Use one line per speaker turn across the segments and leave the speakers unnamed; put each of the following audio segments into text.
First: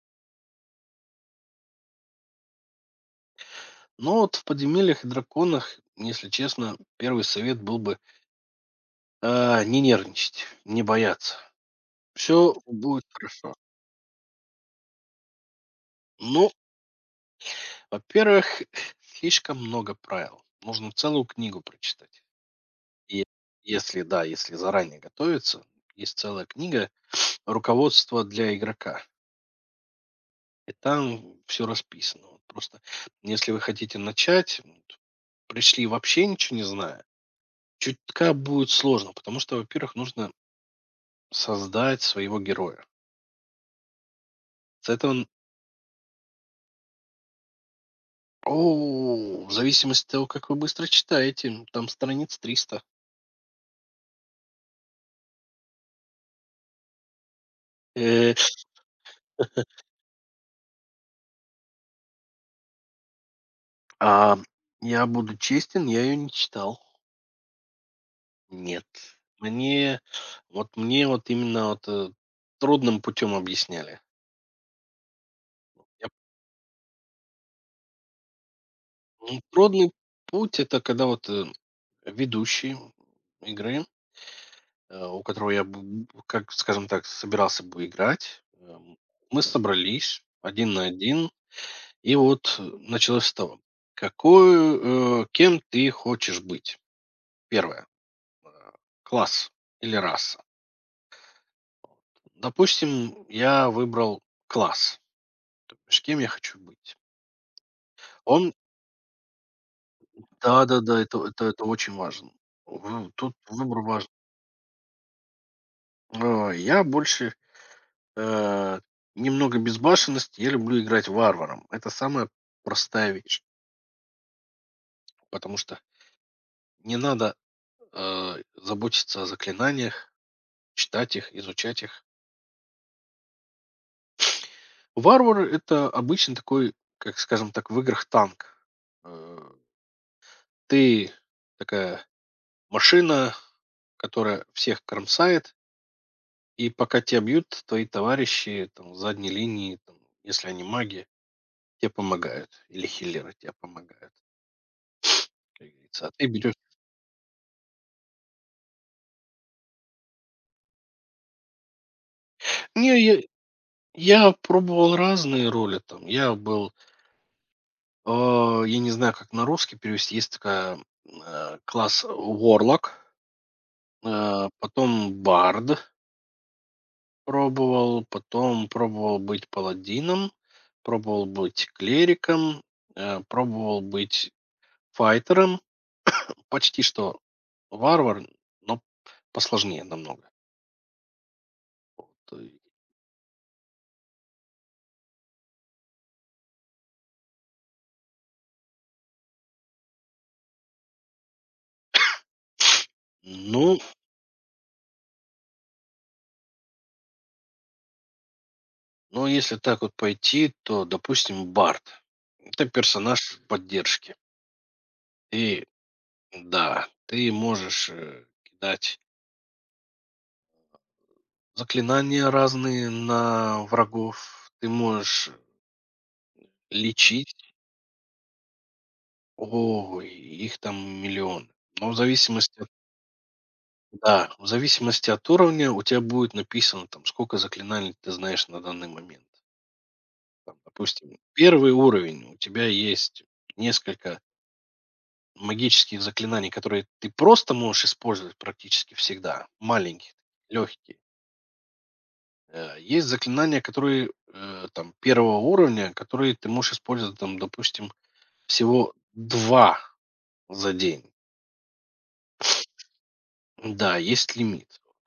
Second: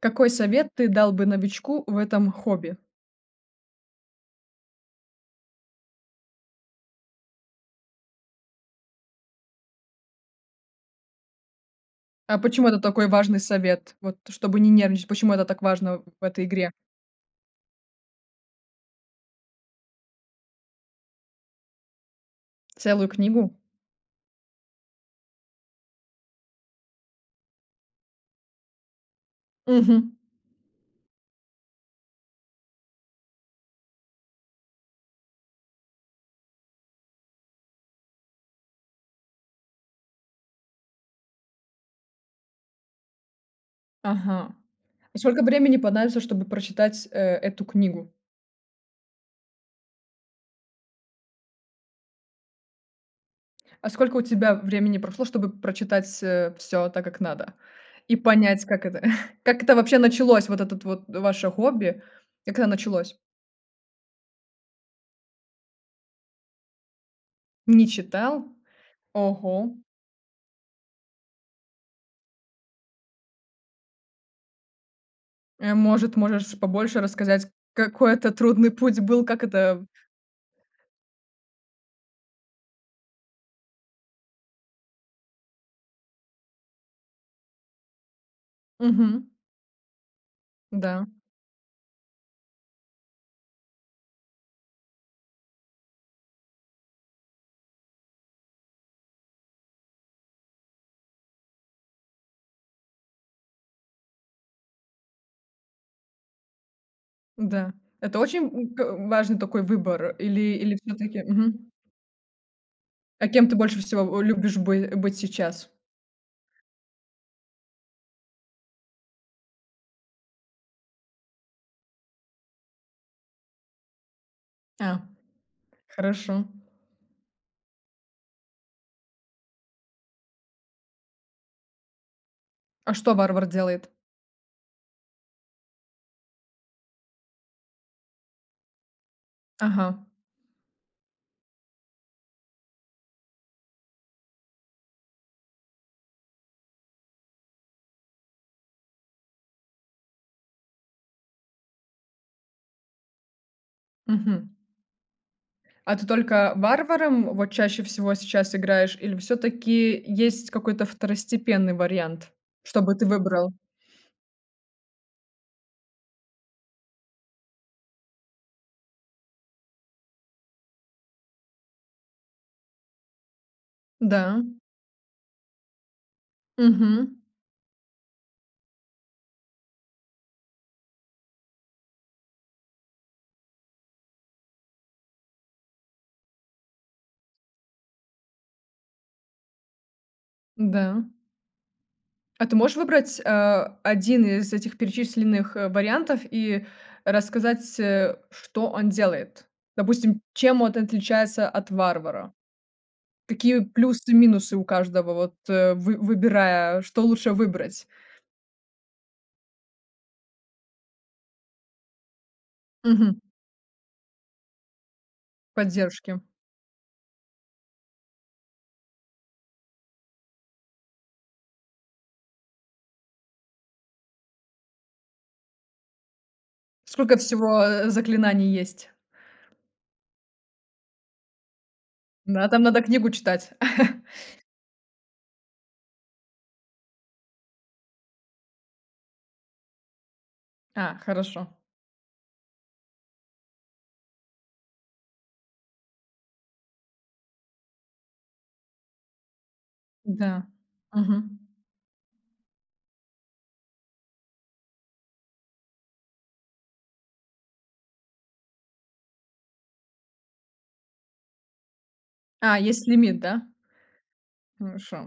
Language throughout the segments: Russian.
Какой совет ты дал бы новичку в этом хобби?
Но вот в "Подземельях и драконах", если честно, первый совет был бы, не нервничать, не бояться.
А
Все
почему это
будет
такой важный
хорошо.
совет? Вот чтобы не нервничать, почему это так важно в этой
Ну,
игре?
во-первых, слишком много правил. Нужно целую книгу прочитать.
Целую
И
книгу?
если, да, если заранее готовиться, есть целая книга "Руководство для игрока",
Мгм.
и там все расписано. Вот просто если вы хотите начать, вот пришли вообще ничего не зная, чутка будет сложно, потому что, во-первых, нужно создать своего героя.
Ага.
С этого
А
н
сколько времени понадобится, чтобы прочитать, эту книгу?
О, в зависимости от того, как вы быстро читаете, там страниц 300.
А сколько у тебя времени прошло, чтобы прочитать, все так, как надо? И
Э,
понять, как это как это вообще началось, вот этот вот ваше хобби? Как оно началось?
а я буду честен, я ее не читал.
Не читал?
Нет.
Ого.
Мне мне вот именно вот, трудным путем объясняли. Я
Может, можешь побольше рассказать, какой это трудный путь был,
Ну,
как это
трудный путь — это когда вот, ведущий игры, у которого я б как, скажем так, собирался бы играть,
Мгм.
мы собрались один на
Да,
один. И вот началось с того, кем ты хочешь быть? Первое. э, Класс или раса. Допустим, я выбрал класс. С Кем я хочу быть?
да. Это очень,
Он,
важный такой выбор, или или все
да-да-да,
таки.
это
Мгм.
очень важно.
А
Тут
кем ты больше
выбор важен.
всего, любишь бы быть сейчас?
Я больше э, немного безбашенности, я люблю играть варваром. Это самая простая вещь,
А,
потому что
хорошо.
не надо заботиться о заклинаниях, читать их, изучать их.
А что варвар делает?
Варвар — это обычно такой, как скажем так, в играх танк. Э,
Ага,
ты такая машина, которая всех кромсает, и пока тебя бьют, твои товарищи там с задней линии, там, если они маги, те помогают. Или хиллеры те помогают,
мгм.
как
А
говорится.
ты
А ты
только
берешь.
варваром вот чаще всего сейчас играешь, или все таки есть какой-то второстепенный вариант, чтобы
Не,
ты выбрал?
я пробовал разные роли там. Я был, я не знаю, как на русский перевести. Есть класс Warlock,
Да.
потом Bard.
Угу.
Пробовал, потом пробовал быть паладином, пробовал быть клириком, пробовал быть файтером. Почти что варвар, но посложнее намного.
Да.
Вот,
А
э.
ты можешь выбрать, 1 из этих перечисленных, вариантов и рассказать, что он делает? Допустим, чем он отличается от варвара? Какие
Ну,
плюсы и минусы у каждого, вот, э, вы выбирая, что лучше выбрать?
но если так вот пойти, то, допустим, Барт — это
Мгм.
персонаж поддержки. И,
Поддержки.
да, ты можешь кидать заклинания разные на врагов, ты можешь
Сколько
лечить.
всего, заклинаний есть?
Ой, их там миллион. Но в
Да,
зависимости
там
от
надо книгу читать.
Да, в зависимости от уровня у тебя будет написано, там, сколько заклинаний ты знаешь на данный момент. Там,
А,
допустим,
хорошо.
первый уровень, у тебя есть несколько магических заклинаний, которые ты просто можешь использовать практически всегда, маленькие,
Да.
легкие.
Мгм.
Есть заклинания, которые там первого уровня, которые ты можешь использовать, там, допустим, всего два за день.
А, есть лимит, да?
Да, есть лимит.
Хорошо.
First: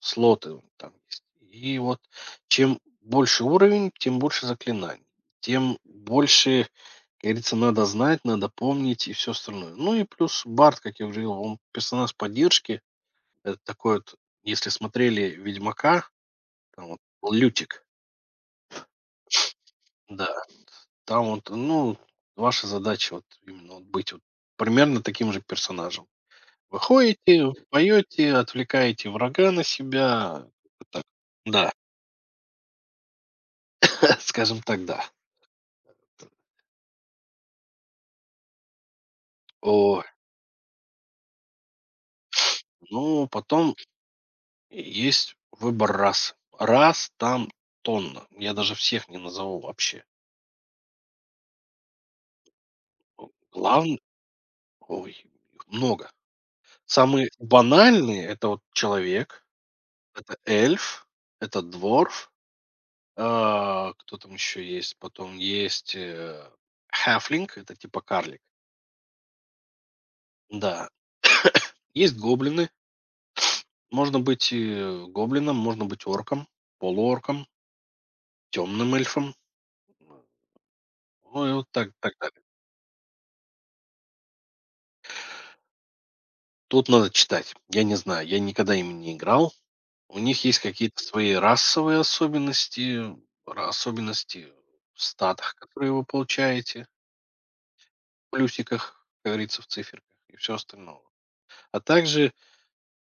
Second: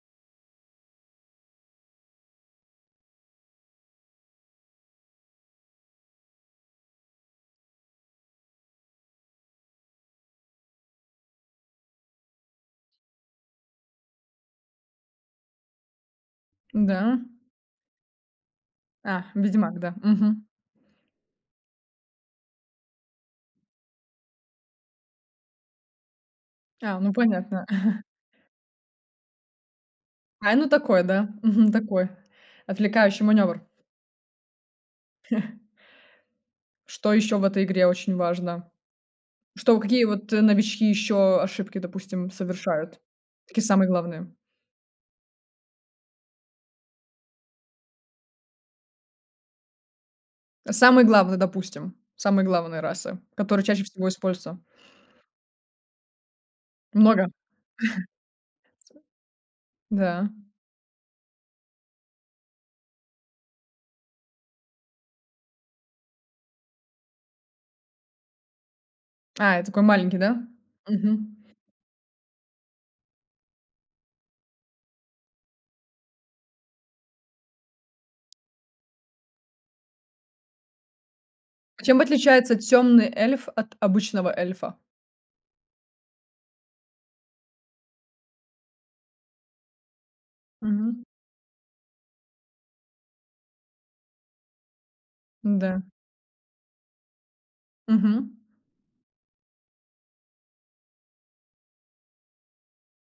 Слоты вот там есть. И вот чем больше уровень, тем больше заклинаний, тем больше, как говорится, надо знать, надо помнить и все остальное. Ну и плюс Барт, как я уже говорил, он персонаж поддержки. Это такой вот, если смотрели Ведьмака, там вот
Да.
был Лютик,
А, Ведьмак, да. Мгм.
да, там вот, ну, ваша задача вот именно вот быть вот примерно таким же персонажем.
А, ну
Выходите,
понятно.
поете, отвлекаете врага на себя.
А, ну
Как Так.
такой, да. Мгм,
Да,
такой отвлекающий маневр.
скажем так, да.
Что еще в этой игре очень важно? Что,
О,
какие вот, новички еще ошибки, допустим, совершают?
ну,
Такие
потом
самые главные.
есть выбор рас. Раз там тонна. Я даже всех не назову вообще.
Самые главные, допустим, самые главные расы,
О,
которые чаще всего используются.
ой, их много.
Много?
Самые банальные — это вот человек,
Да.
это эльф, это дворф, кто там еще есть? Потом есть, halfling — это типа карлик.
А, это такой маленький, да?
Да,
Мгм.
есть гоблины. Можно быть, гоблином, можно быть орком, полуорком, темным эльфом. Ну и вот
А
так
чем
так далее.
отличается темный эльф от обычного эльфа?
Тут надо читать. Я не знаю, я никогда ими не играл. У них есть какие-то
Мгм.
свои расовые особенности, особенности в статах,
Да.
которые вы получаете, в
Мгм.
плюсиках, как говорится, в циферках и все остальное. А также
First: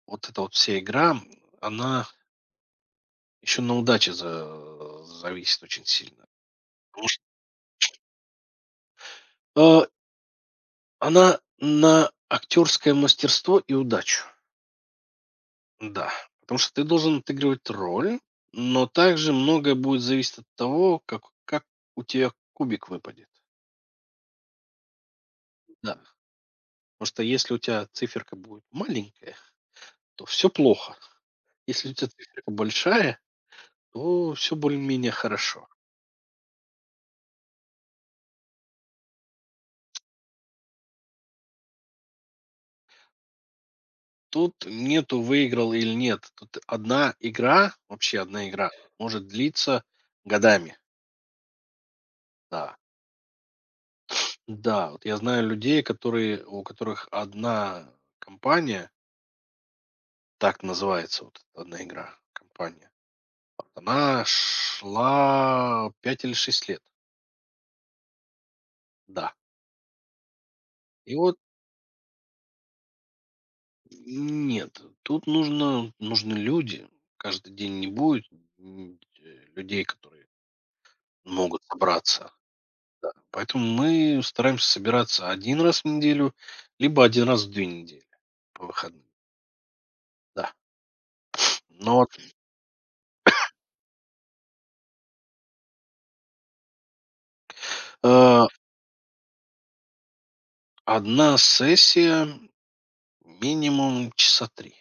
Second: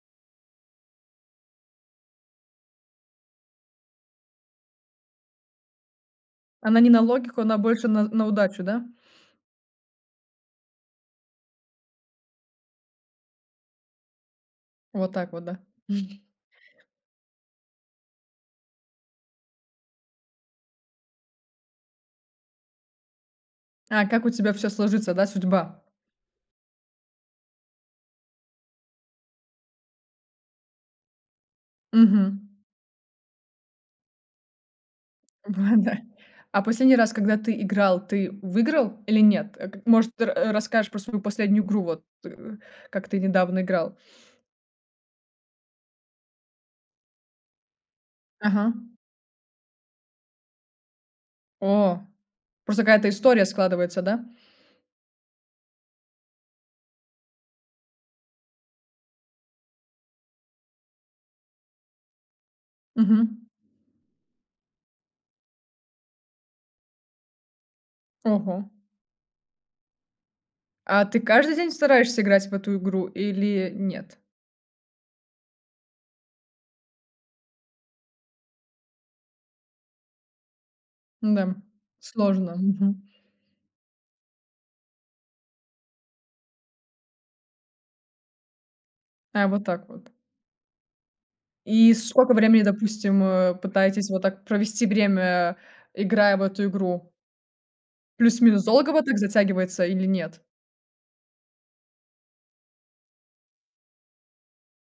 вот эта вот вся игра, она еще на удаче зависит очень сильно.
Она не на
Потому что
логику, она больше на удачу, да?
э, она на актерское мастерство и удачу.
Вот так вот, да.
Да, потому что ты должен отыгрывать роль, но также многое будет зависеть от того, как у тебя кубик выпадет.
А, как у тебя все сложится, да, судьба?
Да. Потому что если у тебя циферка будет маленькая, то все плохо. Если у тебя
Мгм.
циферка большая, то все более-менее хорошо.
Да. А последний раз, когда ты играл, ты выиграл или нет? К может, ты ра расскажешь про свою последнюю игру, вот, как ты недавно играл?
Тут нету выиграл или нет. Тут одна игра, вообще одна игра,
Ага.
может длиться годами.
О,
Да,
просто какая-то история складывается, да?
да. Вот я знаю людей, которые у которых одна компания. Так называется вот эта 1 игра, компания.
Мгм.
Вот она шла 5 или 6 лет.
Ого.
Да.
А
И
ты
вот
каждый день стараешься играть в эту игру или нет?
нет, тут нужно нужны люди. Каждый день не будет, м, э, людей, которые
Ну да,
могут собраться.
сложно. Мгм.
Да. Поэтому мы стараемся собираться один раз в неделю, либо один раз в 2 недели по выходным.
А, вот так вот.
Да.
И
Но вот,
сколько времени, допустим, пытаетесь вот так провести время, играя в эту игру?
э,
Плюс-минус долго вот так затягивается или нет?
1 сессия минимум часа 3.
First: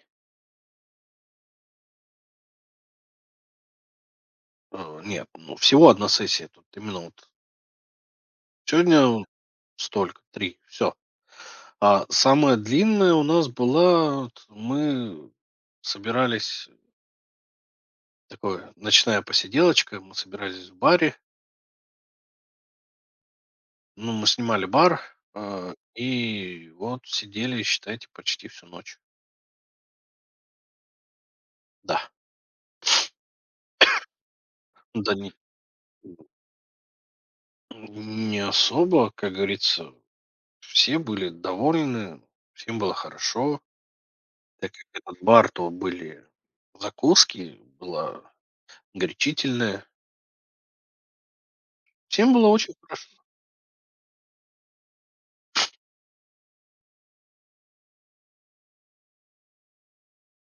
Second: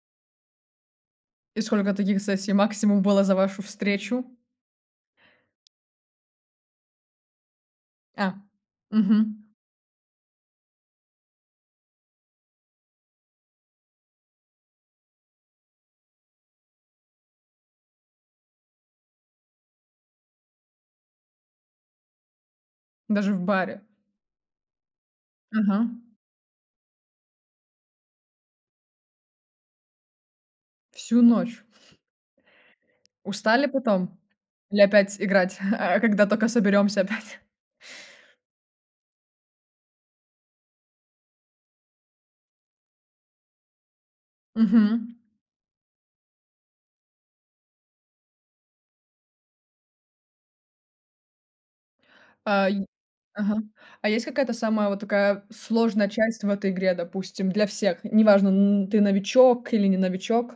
И сколько таких сессий максимум было за вашу встречу?
Нет, ну, всего одна сессия. Тут именно вот
А, мгм.
сегодня столько, 3, все. А самая длинная у нас была вот мы собирались, такое, ночная посиделочка, мы собирались в баре.
Даже в баре.
Ну, мы снимали бар,
Ага.
и вот сидели, считайте, почти всю ночь.
Всю ночь.
Да,
Устали потом? Или
да
опять играть, когда только соберемся опять?
не особо, как говорится, все были довольны, всем было хорошо. Так как
Мгм.
этот бар, то были закуски, была горячительная. Всем было
А,
очень
и
хо
ага. А есть какая-то самая вот такая сложная часть в этой игре, допустим, для всех? Неважно, н ты новичок или не новичок.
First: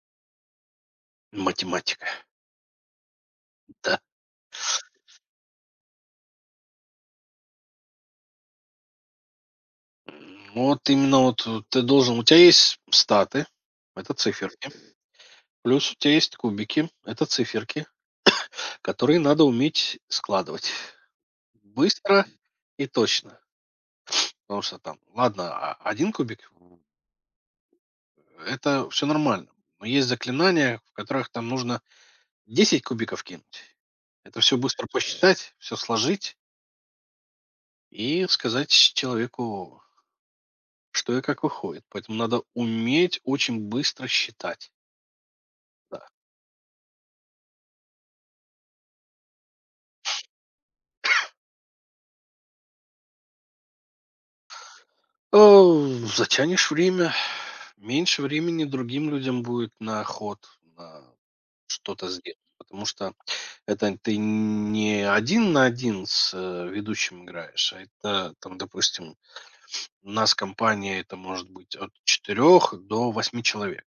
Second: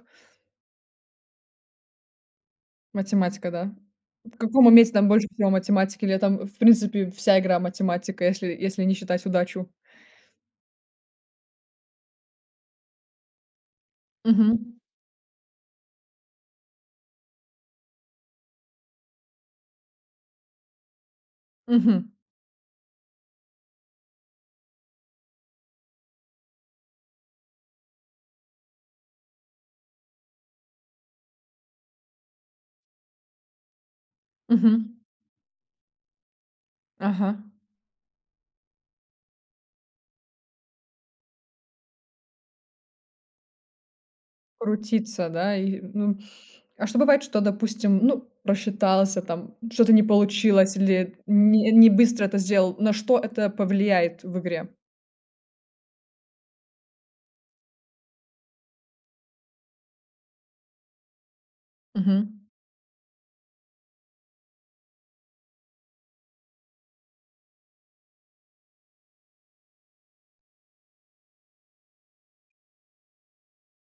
Математика,
Математика, да?
да.
В каком моменте там больше всего математики, или там, в принципе, вся игра математика, если не считать удачу?
Вот именно вот ты должен у тебя есть статы — это циферки,
Мгм.
плюс у тебя есть кубики — это циферки, которые надо уметь складывать
Мгм.
быстро и точно. Потому что там, ладно, а 1 кубик — это все нормально, но есть заклинания, в которых там нужно 10 кубиков кинуть. Это все быстро
Мгм.
посчитать, все сложить
Ага,
и сказать человеку, что и как выходит. Поэтому надо уметь очень быстро считать.
крутиться, да, и,
Да.
ну. А что бывает, что, допустим, ну, просчитался, там что-то не получилось, или не быстро это сделал? На что это повлияет в игре?
Э, затянешь время, меньше времени другим людям будет на ход, на что-то сделать.
Мгм,
Потому что это ты не один на один с ведущим играешь, а это, там, допустим, у нас компания, это может быть от четырех до восьми человек.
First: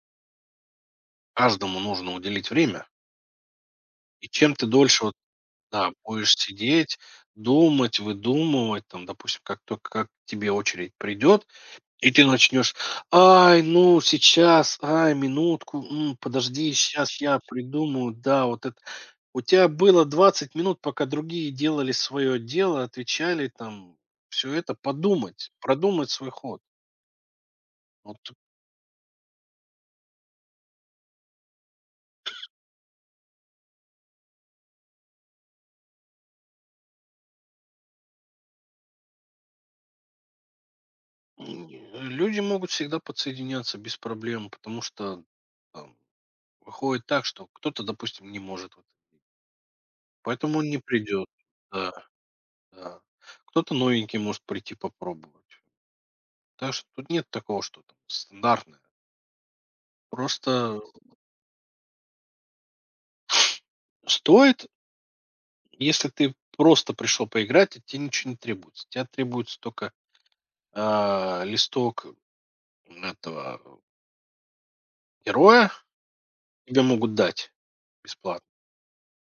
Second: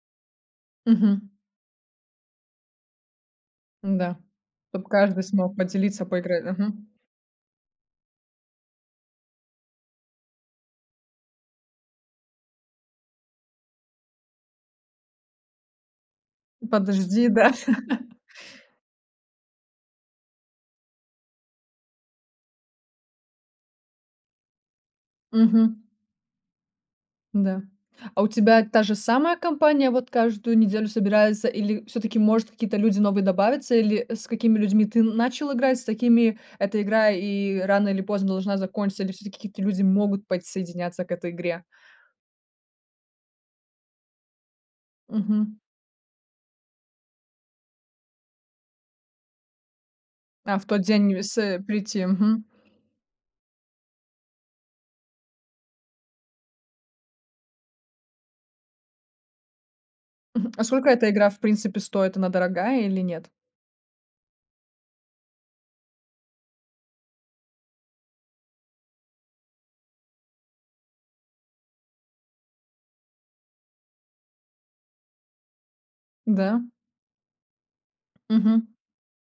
мгм,
Каждому нужно уделить время.
да,
И чем ты
чтобы
дольше вот,
каждый смог
да,
поделиться,
будешь
поиграть. Мгм.
сидеть, думать, выдумывать, там, допустим, как только как к тебе очередь придет, и ты начнешь: "Ай, ну сейчас, ай, минутку, м, подожди, сейчас
Подожди,
я
да.
придумаю". Да, вот это. У тебя было 20 минут, пока другие делали свое дело, отвечали там, все это подумать,
Мгм.
продумать свой ход.
Да.
Вот,
А у тебя та же самая компания вот каждую неделю собирается, или все таки может, какие-то люди новые добавятся? Или с какими людьми ты начал играть, с такими эта игра и рано или поздно должна закончиться? Или все таки какие-то люди могут подсоединяться к этой игре?
м, люди могут всегда подсоединяться без проблем, потому что
Мгм.
там выходит так, что кто-то, допустим, не может, вот,
А,
поэтому
в
он не
тот день
придет. Да,
прийти. Мгм.
да. Кто-то новенький может прийти попробовать. Так что тут нет такого, что там стандартное. Просто
Мгм. А сколько эта игра, в принципе, стоит? Она дорогая или нет?
стоит, если ты просто пришел поиграть, и тебе ничего не требуется. Тебе требуется только, листок этого героя,
Да?
тебе могут дать бесплатно,
Мгм.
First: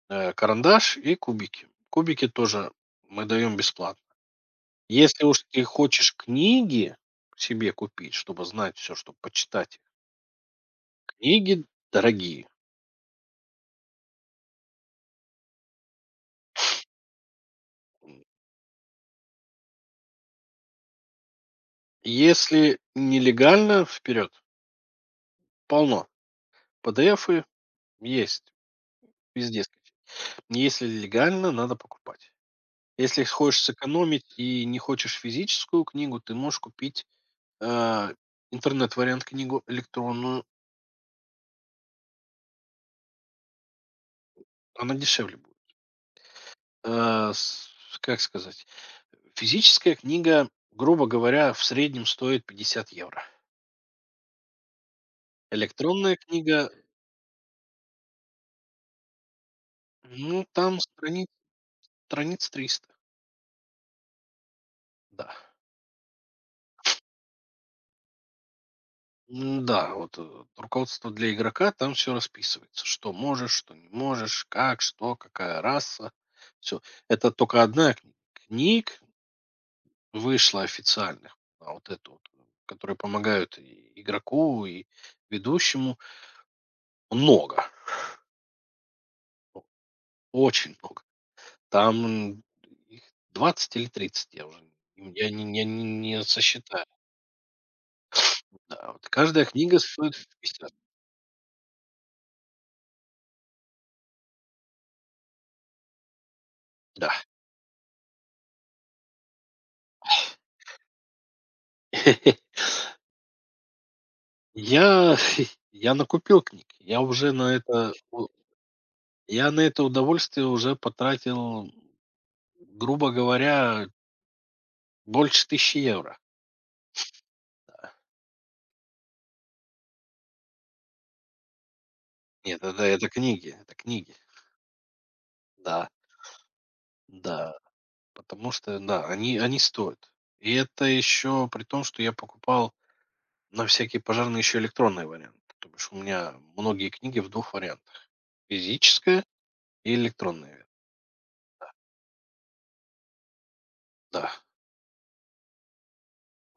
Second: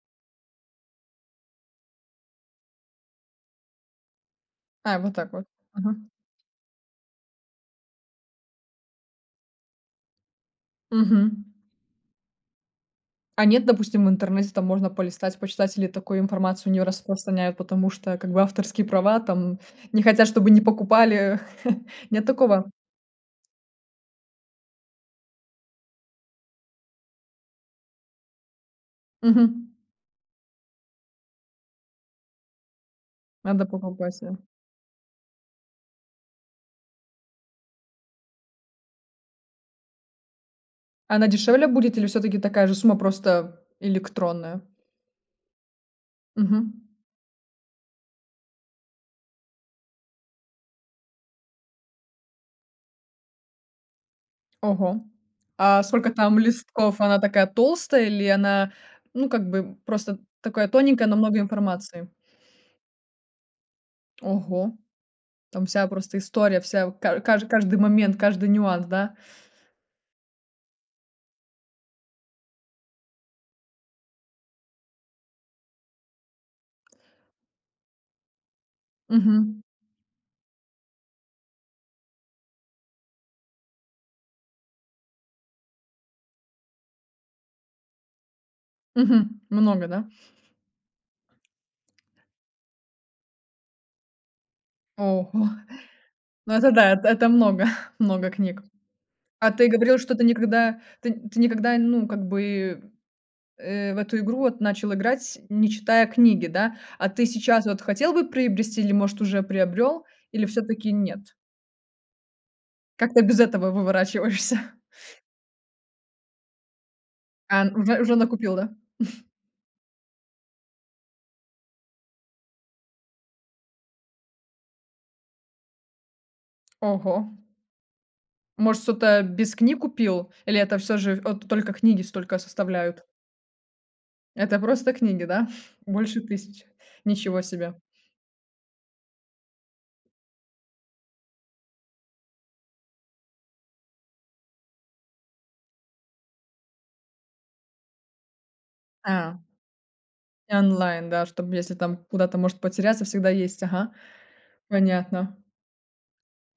карандаш и кубики. Кубики тоже мы даем бесплатно.
А, вот
Если
так
уж
вот.
ты
Ага.
хочешь книги себе купить, чтобы знать все, чтобы почитать,
Мгм.
книги дорогие.
А нет, допустим, в интернете там можно полистать, почитать, или такую информацию не распространяют, потому что как бы авторские права там не хотят, чтобы не покупали. Нет такого?
Если нелегально — вперед, полно. PDF есть. Везде
Мгм.
скачать. Если легально, надо покупать. Если хочешь
Надо покупать,
сэкономить
да.
и не хочешь физическую книгу, ты можешь купить, а, интернет-вариант книгу электронную.
Она дешевле будет или все таки такая же сумма, просто электронная?
Она дешевле будет.
Мгм.
А, с как сказать, физическая книга, грубо говоря, в среднем стоит 50 евро.
Ого. А сколько
Электронная
там
книга,
листков? Она такая толстая, или она, ну, как бы просто
ну,
такая
там
тоненькая, но много информации?
страниц 300.
Ого,
Да.
там вся просто история, вся ка каж каждый момент, каждый нюанс, да?
Да, вот "Руководство для игрока", там все расписывается. Что можешь, что не можешь, как, что, какая раса. Все. Это только одна книг
Мгм.
вышла официальных. А вот эту вот, которые помогают и игроку, и ведущему. Много.
Мгм.
о-
Много, да?
Очень много. Там их 20 или 30, я уже не- я
Ого.
не, не, не- не
Ну это
сосчитаю.
да, это много, много книг.
Да, вот каждая
А ты
книга
говорил,
стоит
что ты
в 50.
никогда ты ты никогда, ну, как бы, в эту игру вот начал играть, не читая книги, да?
Да.
А ты сейчас вот хотел бы приобрести, или, может, уже приобрел, или все таки нет? Как ты без этого выворачиваешься?
Я я накупил книг. Я уже
А, уже накупил, да?
на это удовольствие уже потратил, грубо говоря, больше 1000 евро.
Ого.
Да.
Может, что-то без книг купил? Или это все же вот только книги столько
Нет, это да,
составляют?
это книги, это книги.
Это просто книги, да?
Да,
Больше тысячи. Ничего
да.
себе.
Потому что, да, они стоят. И это еще при том, что я покупал на всякий пожарный еще электронный вариант. То бишь у меня многие книги в двух вариантах: физическая
А.
и
И
электронная.
онлайн, да, чтобы если там куда-то может потеряться, всегда есть. Ага,
Да.
понятно.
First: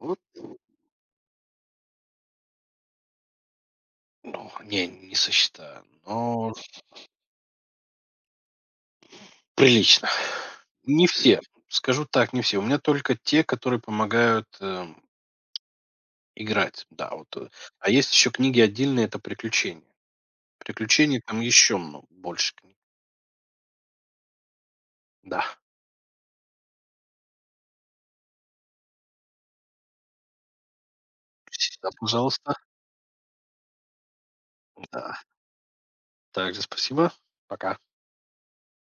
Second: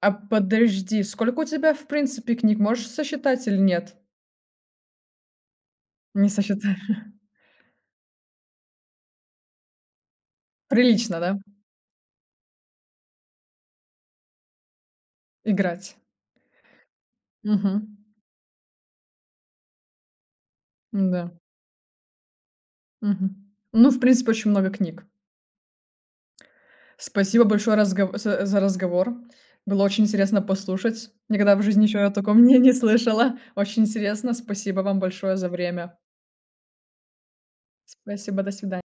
А подожди, сколько у тебя, в принципе, книг? Можешь сосчитать или нет?
ну, не сосчитаю.
Не
Но
сосчитаешь.
прилично. Не
Прилично, да,
все, скажу так, не все. У меня только те, которые помогают,
играть?
играть. Да, вот. А
Мгм.
есть еще книги отдельные — это приключения. Приключений
Да.
там еще мно больше книг.
Мгм. Ну, в принципе, очень много книг.
Да.
Спасибо большое разгов за разговор. Было очень интересно послушать. Никогда в жизни
Всегда
еще о таком
пожалуйста.
не слышала. Очень интересно. Спасибо вам
Да.
большое за время.
Также спасибо. Пока.
Спасибо, до свидания.